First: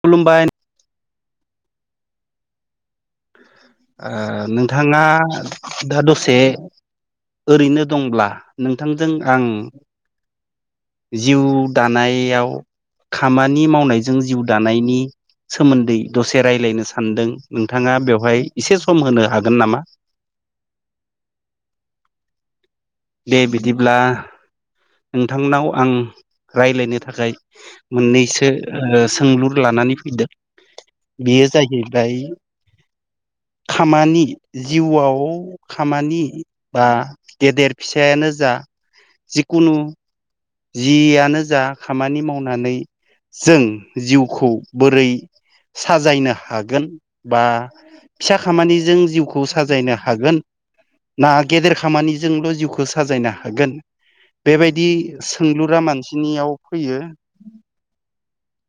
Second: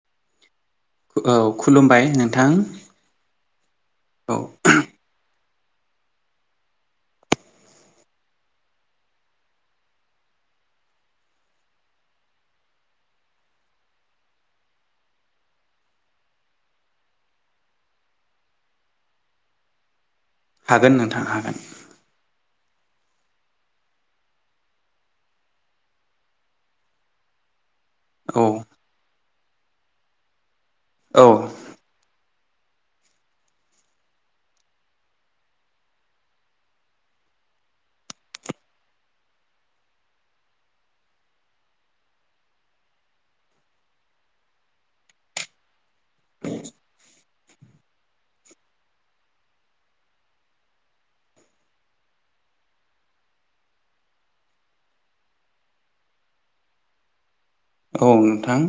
खुलुमबाय। औ खुलुमबाय नोंथां। ओ औ नोंथाङा दा दसे ओरैनो दंब्ला नोंथांजों आं जिउ दानायाव खामानि मावनायजों जिउ दानायनि सोमोन्दै दसे रायज्लायनो सानदों नोंथाङा बेवहाय एसे सम होनो हागोन नामा? हागोन नोंथां हागोन। दे बिदिब्ला नोंथांनाव आं राय्लायनो थाखाय औ मोननैसो ओ सोंलुर लानानै फैदों औ बेयो जाहै बाय खामानि जिउआव खामानि बा गेदेर फिसायानो जा जिखुनु जियानो जा खामानि मावनानै जों जिउखौ बोरै साजायनो हागोन बा फिसा खामानिजों जिउखौ साजायनो हागोन ना गेदेर खामानिजोंल' जिउखौ साजायनो हागोन बेबायदि सोंलुरा मानसिनियाव फैयो औ नोंथां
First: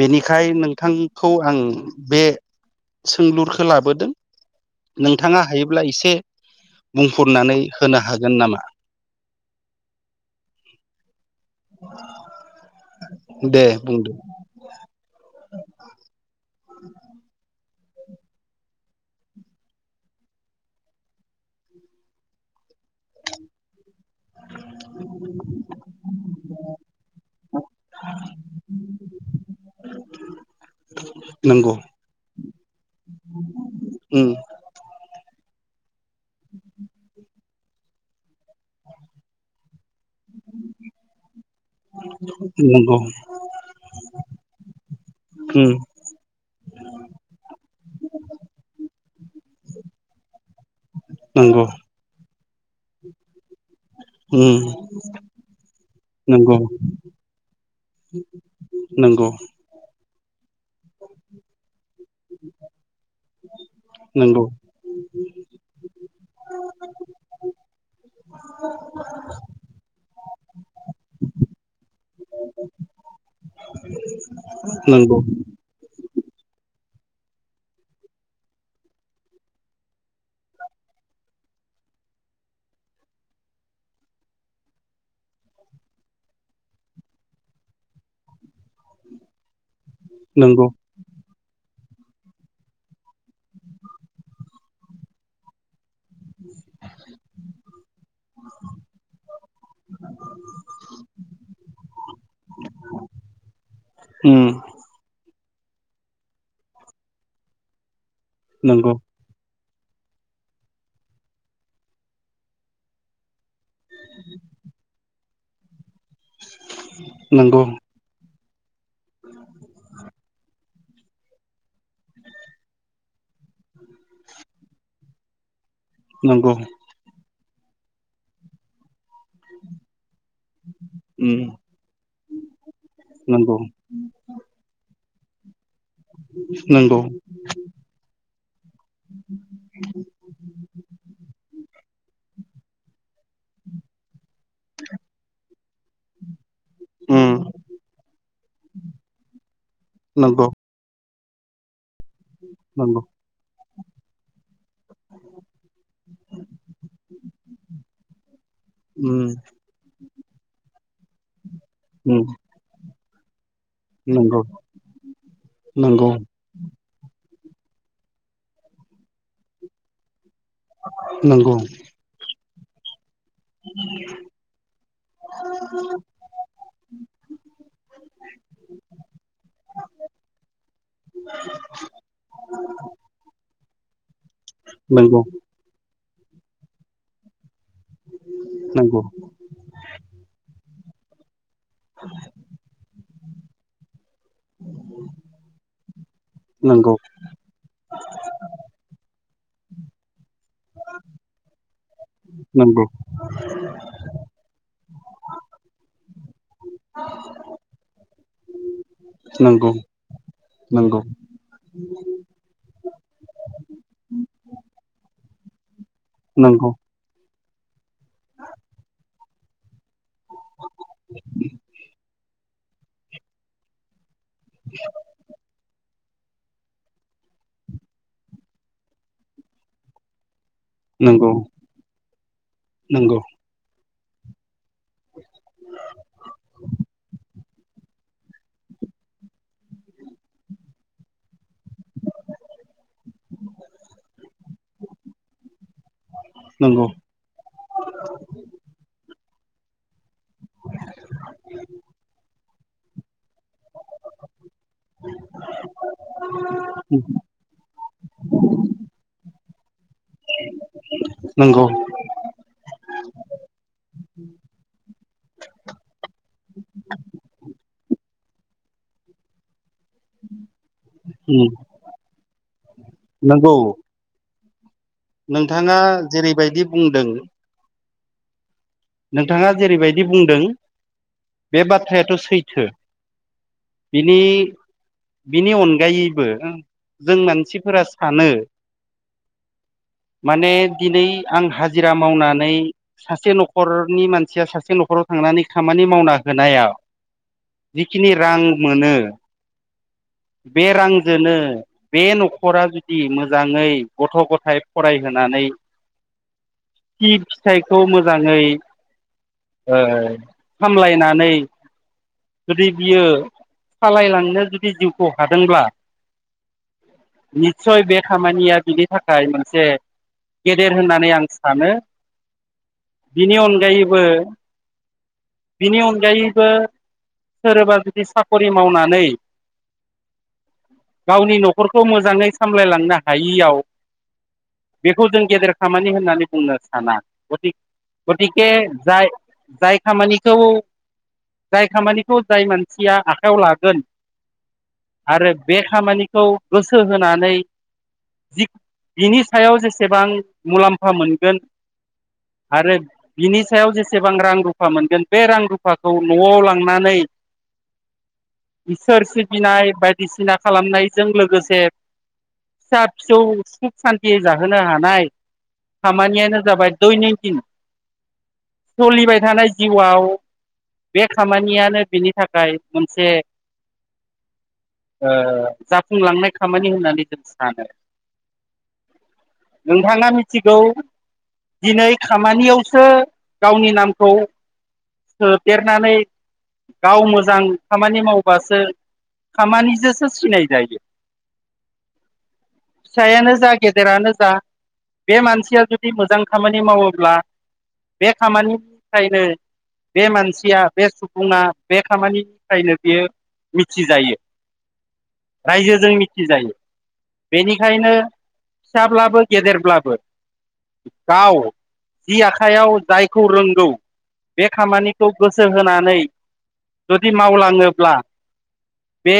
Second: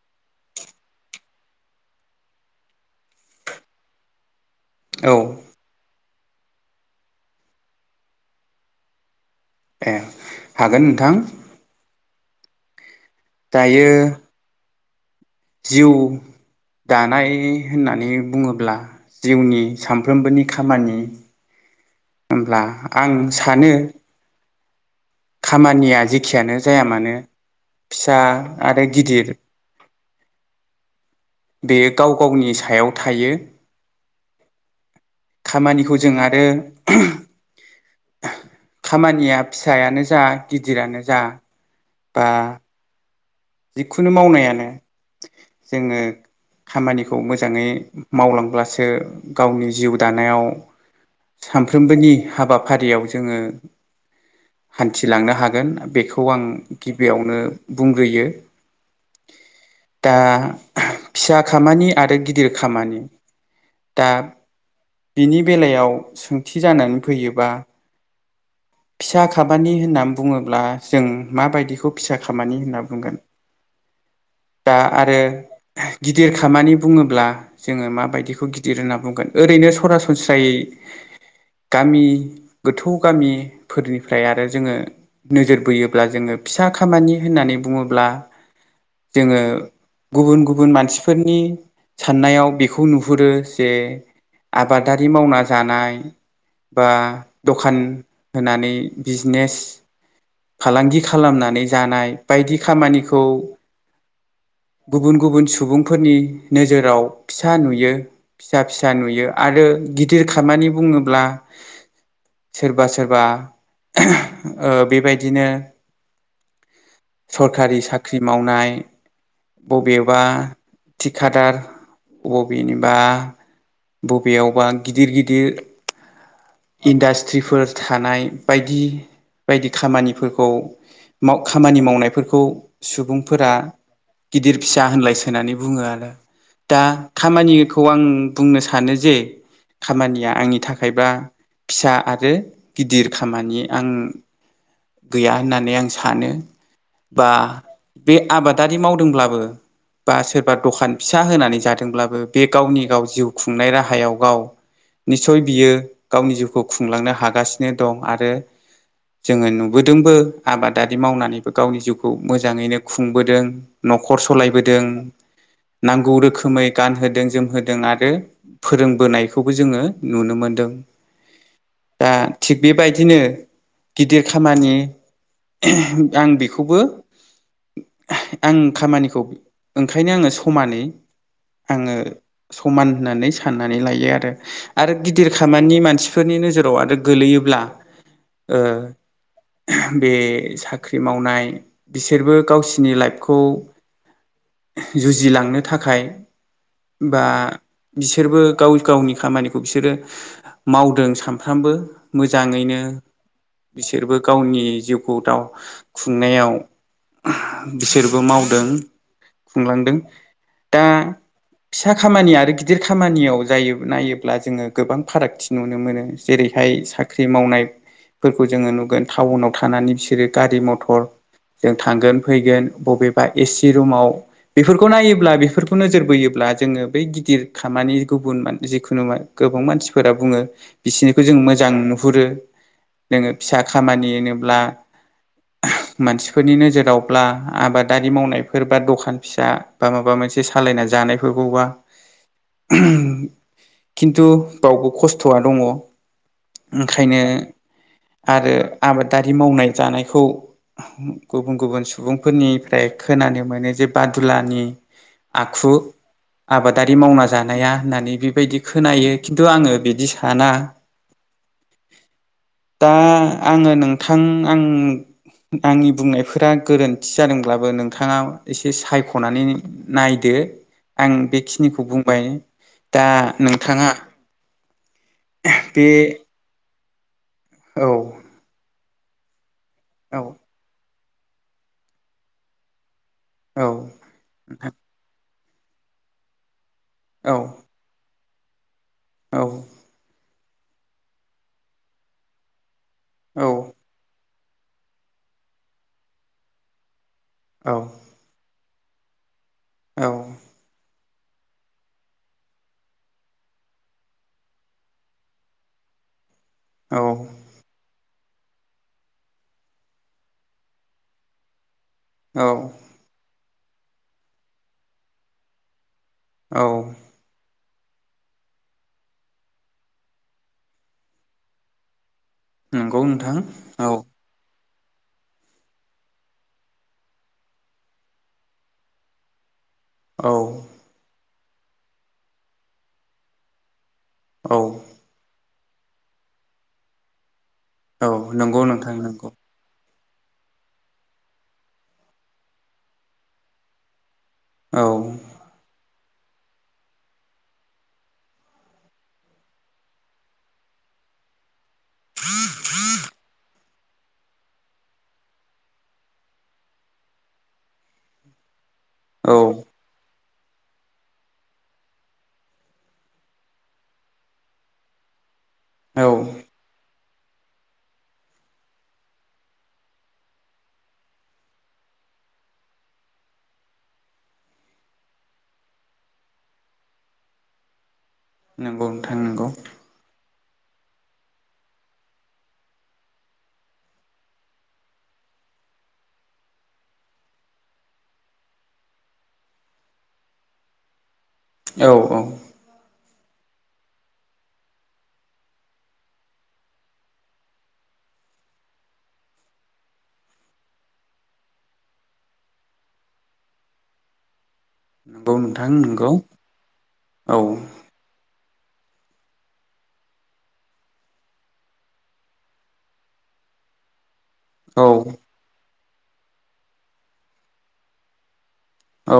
बेनिखाय नोंथांखौ आं बे सोंलुरखौ लाबोदों औ नोंथाङा हायोब्ला एसे बुंफुरनानै होनो हागोन नामा? ए हागोन नोंथां। दे दायो बुंदो जिउ दानाय होननानै बुङोब्ला जिउनि सामफ्रोमबोनि खामानि होमब्ला आं सानो खामानिया जेखियानो जाया मानो फिसा आरो गिदिर [inaudible] बेयो गाव गावनि सायाव थायो उम खामानिखौ जों आरो [unintelligible] खामानिआ फि सायानो जा गिदिरानो जा बा नंगौ जिखुनु मावनायानो उम जोङो खामानिखौ मोजाङै मावलांब्लासो गावनि जिउ दानायाव नंगौ सानफ्रोमबोनि हाबाफारियाव जोङो उम हान्थिलांनो हागोन बेखौ आं नंगौ गिबियावनो बुंग्रोयो नंगौ दा फिसा खामानि आरो गिदिर खामानि दा नंगौ बिनि बेलायाव सोंथि जानानै फैयोबा [inaudible] फिसा खामानि होननानै बुङोब्ला जों माबायदिखौ फिसा खामानि होनना बुंगोन दा नंगौ आरो गिदिर खामानि बुङोब्ला जोङो माबायदिखौ गिदिर होनना बुंगोन ओरैनो सरासनस्रायै गामि गोथौ गामिफोरनिफ्राय आरो जोङो। नोजोर बोयोब्ला जोङो फिसा खामानि होननानै बुङोब्ला। जोङो गुबुन नंगौ गुबुन मानसिफोरनि साननायाव बेखौ नुहुरो जे आबादारि मावना जानाय। बा दखान होनानै बिजनेस फालांगि खालामनानै जानाय बायदि खामानिखौ उम गुबुन गुबुन सुबुंफोरनि नोजोराव फिसा नुयो फिसा फिसा नंगौ नुयो आरो। गिदिर खामानि बुङोब्ला सोरबा सोरबा बेबायदिनो नोंगौ सरखारि साख्रि मावनाय बबेबा थिखादार बबेनिबा बबेयावबा गिदिर गिदिर नंगौ जिफोर थानाय बायदि बायदि खामानिफोरखौ उम खामानि मावनायफोरखौ सुबुंफोरा नंगौ गिदिर फिसा होनलायसोनानै बुङो आरो। दा नंगौ खामानिखौ आं बुंनो सानो जे खामानिया आंनि थाखायबा फिसा आरो गिदिर खामानि आं गैया होननानै आं सानो बा उम बे आबादारि मावदोंब्लाबो बा नंगौ सोरबा दखान फिसा होनानै जादोंब्लाबो बे गावनि नंगौ गाव जिउ खुंनाय राहायाव गाव निस्सय बियो गावनि जिउखौ खुंलांनो हागासिनो दं आरो उम जोङो नुबोदोंबो आबादारि मावनानैबो गावनि जिउखौ उम मोजाङैनो खुंबोदों नख'र नंगौ सलायबोदों नंगौ नांगौ रोखोमै गानहोदों जोम होदों आरो फोरोंबोनायखौबो जोङो नुनो मोनदों नंगौ दा थिग बेबायदिनो गिदिर खामानि आं बेखौबो [inaudible] आं खामानिखौ ओंखायनो आङो समानै आङो समान होननानै सान साननानै लायो आरो आरो नंगौ गिदिर खामानि मानसिफोरनि नोजोराव आरो गोलैयोब्ला ओ नंगौ नंगौ बे साख्रि मावनाय बिसोरबो गावसिनि लाइफखौ जुजिलांनो थाखाय नंगौ बा बिसोरबो गाव गावनि खामानिखौ बिसोरो मावदों सानफ्रामबो मोजाङैनो नंगौ बिसोरबो गावनि जिउखौ दाव खुंनायाव बिसोरबो मावदों नंगौ खुंलांदों दा नंगौ फिसा खामानि आरो गिदिर खामानियाव जायो नायोब्ला जोङो गोबां फाराग फारागथि नुनो मोनो नंगौ जेरैहाय साख्रि मावनाय फोरखौ जोङो नुगोन टाउनाव थानानै बिसोरो गारि मथर जों थांगोन फैगोन बबेबा एसि रुमाव बेफोरखौ नायोब्ला बेफोरखौ नोजोर होयोब्ला जोङो बै गिदिर खामानि गुबुन जिखुनु गोबां मानसिफोरा बुङो बिसिनिखौ जों मोजां नुहुरो नंगौ नोङो फिसा खामानि होनोब्ला [inaudible] मानसिफोरनि नोजोरावब्ला आबादारि मावनायफोर बा दखान फिसा बा माबा मोनसे सालायना जा। जानायफोरखौबा। खिन्थु बावबो खस्थ'वा दङ नंगौ ओंखायनो आरो आबादारि आरि मावनाय जानायखौ गुबुन गुबुन सुबुंफोरनिफ्राय खोनानो मोनो जे बादुलानि आखु आबादारि मावना जानाया होननानै बेबायदि खोनायो खिन्थु आङो बिदि बिदि साना नंगौ दा आङो नोंथां आं आंनि बुंनायफोरा गोरोन्थि जादोंब्लाबो नोंथाङा एसे सायख'नानै नायदो आं उम बेखिनिखौ बुंबाय दा नंगौ नोंथाङा नोंथाङा बे जेरैबायदि बुंदों औ नोंथाङा जेरैबायदि औ बुंदों बे बाथ्रायाथ' सैथो औ बिनि नोंथां बिनि अनगायैबो जों मानसिफोरा सानो औ माने दिनै आं हाजिरा मावनानै सासे न' नि मानसिया सासे न'खराव थांनानै खामानि मावना होनायाव जिखिनि रां मोनो बे रां जोनो बे न'खरा जुदि मोजाङै गथ' गथाय फरायहोनानै [unintelligible] फिथाइखौ मो मोजाङै ओ सामलायनानै जुदि बियो सालायलांनो जुदि जिउखौ हादोंब्ला औ सय बे खामानिया बिनि थाखाय मोनसे गेदेर होननानै आं सानो नंगौ बिनि नोंथां औ अनगायैबो बिनि अनगायैबो सोरबा जुदि साखरि मावनानै औ खर खौ मोजाङै सामलायलांनो हायियाव औ बेखौ जों गेदेर खामानि होननानै बुंनो साना गथि औ गथिके नंगौ नोंथां जाय नंगौ जाय खामानिखौ जाय खामानिखौ जाय मानसिया आखायाव लागोन औ आरो बे खामानिखौ गोसो होनानै [unintelligible] बिनि सायाव जेसेबां मुलाम्फा मोनगोन आरो बिनि सायाव जेस सेबां रां रुफा मोनगोन बे रां रुफाखौ न'आव लांनानै। इसोर औ सिबिनाय बायदिसिना खालामनायजों लोगोसे। फिसा फिसौ सुख सान्थियै जाहोनो हानाय औ खामानियानो जाबाय दयनिक किन सलिबाय थानाय जिउआव बे खामानियानो बिनि थाखाय मोनसे ओ जाफुंलांनाय खामानि होननानै जों सानो नंगौ नोंथां नंगौ सिगौ दिनै खामानियावसो गावनि नामखौ सोबदेरनानै गाव मोजां खामानि मावबासो खामानिजोसो सिनाय जायो औ औ फिसायानो जा गेदेरानो जा बे मानसिया जुदि मोजां खामानि मावोब्ला बे खामानि थायनो बे मानसिया बे सुबुङा बे खामानिफ्रायनो बियो मिथिजायो। नंगौ नोंथां रायजोजों नंगौ मिथिजायो औ बेनिखायनो फिसाब्लाबो गेदेरब्लाबो गाव जि आखाइयाव जायखौ रोंगौ बे औ खामानिखौ गोसो होनानै जुदि मावलाङोब्ला बे औ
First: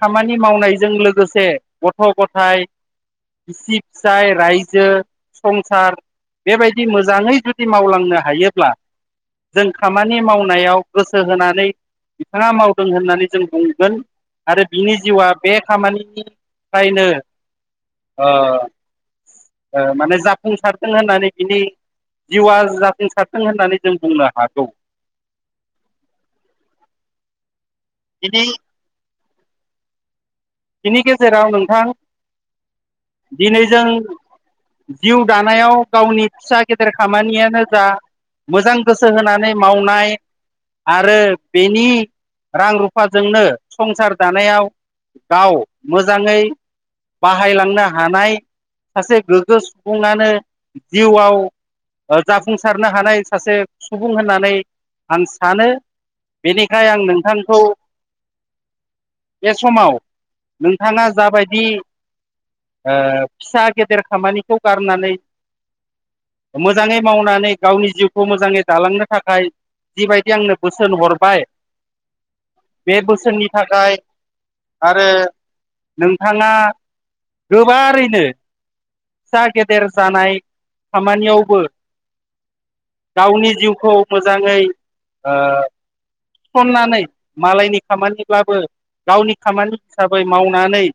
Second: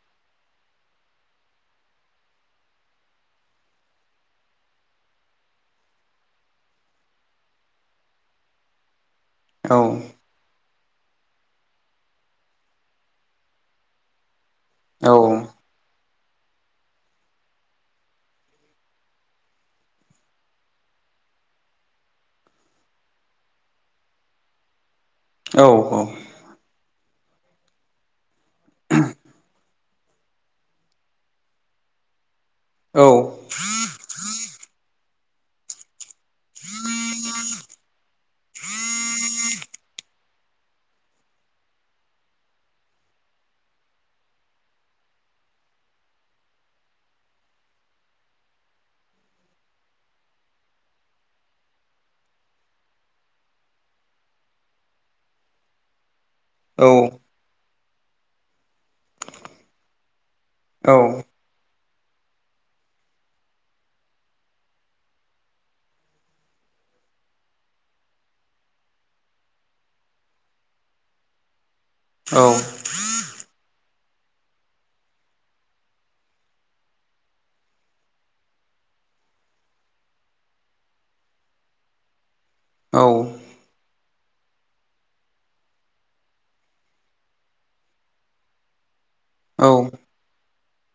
खामानि मावनायजों लोगोसे गथ' गथाय बिसि फिसाय रायजो संसार। बेबायदि मोजाङै जुदि मावलांनो हायोब्ला। जों औ खामानि मावनायाव गोसो होनानै बिथाङा मावदों होननानै जों बुंगोन आरो बिनि जिउआ औ बे खामानि नि खायनो ओ माने जाफुंसारदों होननानै बिनि जिउआ जाफुंसारथों होननानै जों बुंनो हागौ औ औ बिदि बिनि गेजेराव नोंथां औ दिनै जों जिउ दानायाव गावनि फिसा गेदेर खामानियानो जा मोजां गोसो होनानै मावनाय आरो बेनि रां रुफाजोंनो संसार जानायाव गाव मोजाङै बाहायलांनो हानाय सासे गोग्गो सुबुङानो जिउआव जाफुंसारनो हानाय सासे सुबुं होननानै आं सानो बेनिखाय औ आं नोंथांखौ बे समाव नोंथाङा जाबायदि ओ फिसा गेदेर खामानिखौ गारनानै मोजाङै मावनानै गावनि जिउखौ मोजाङै दालांनो थाखाय जिबायदि आंनो बोसोन हरबाय बे बोसोननि थाखाय आरो नोंथाङा गोबारैनो फिसा गेदेर जानाय खामानियावबो गावनि जिउखौ मोजाङै ओ थिसननानै मालायनि खामानिब्लाबो गावनि खामानि हिसाबै मावनानै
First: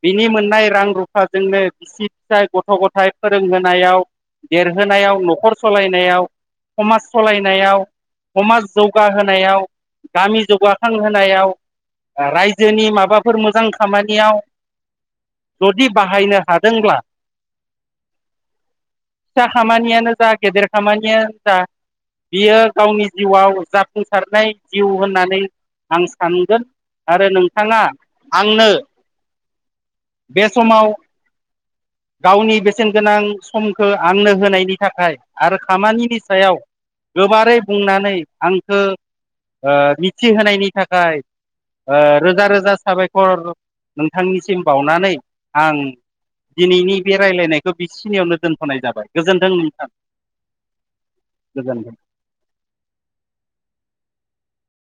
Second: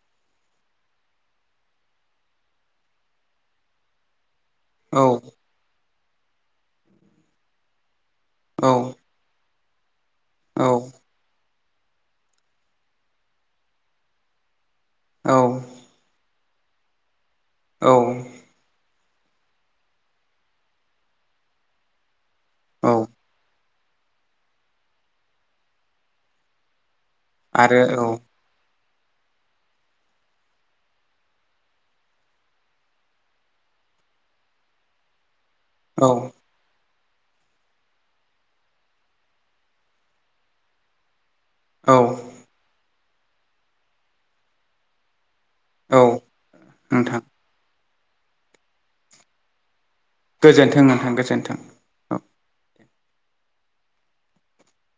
[inaudible] बिनि मोननाय रां रुफाजोंनो बिसि फिसाय गथ' गथाय फोरोंहोनायाव देरहोनायाव न'खर सलायनायाव समाज सलायनायाव समाज जौगाहोनायाव गामि जौगाखांहोनायाव रायजोनि माबाफोर मोजां खामानियाव जुदि बाहायनो हादोंब्ला औ फिसा खामानियानो जा गेदेर खामानियानो जा बियो औ गावनि औ जिउआव जाफुंसारनाय जिउ होननानै आं सानगोन आरो नोंथाङा आंनो बे समाव गावनि बेसेन गोनां समखौ आंनो होनायनि थाखाय आरो औ खामानिनि सायाव गोबारै बुंनानै आं खौ ओ मिथिहोनायनि थाखाय औ ओ रोजा रोजा साबायखर नोंथांनिसिम बावनानै आं औ दिनैनि बे नोंथां रायज्लायनाय खौ बिखिनियावनो दोनथ'नाय जाबाय गोजोन्थों नोंथां गोजोन्थों नोंथां गोजोन्थों औ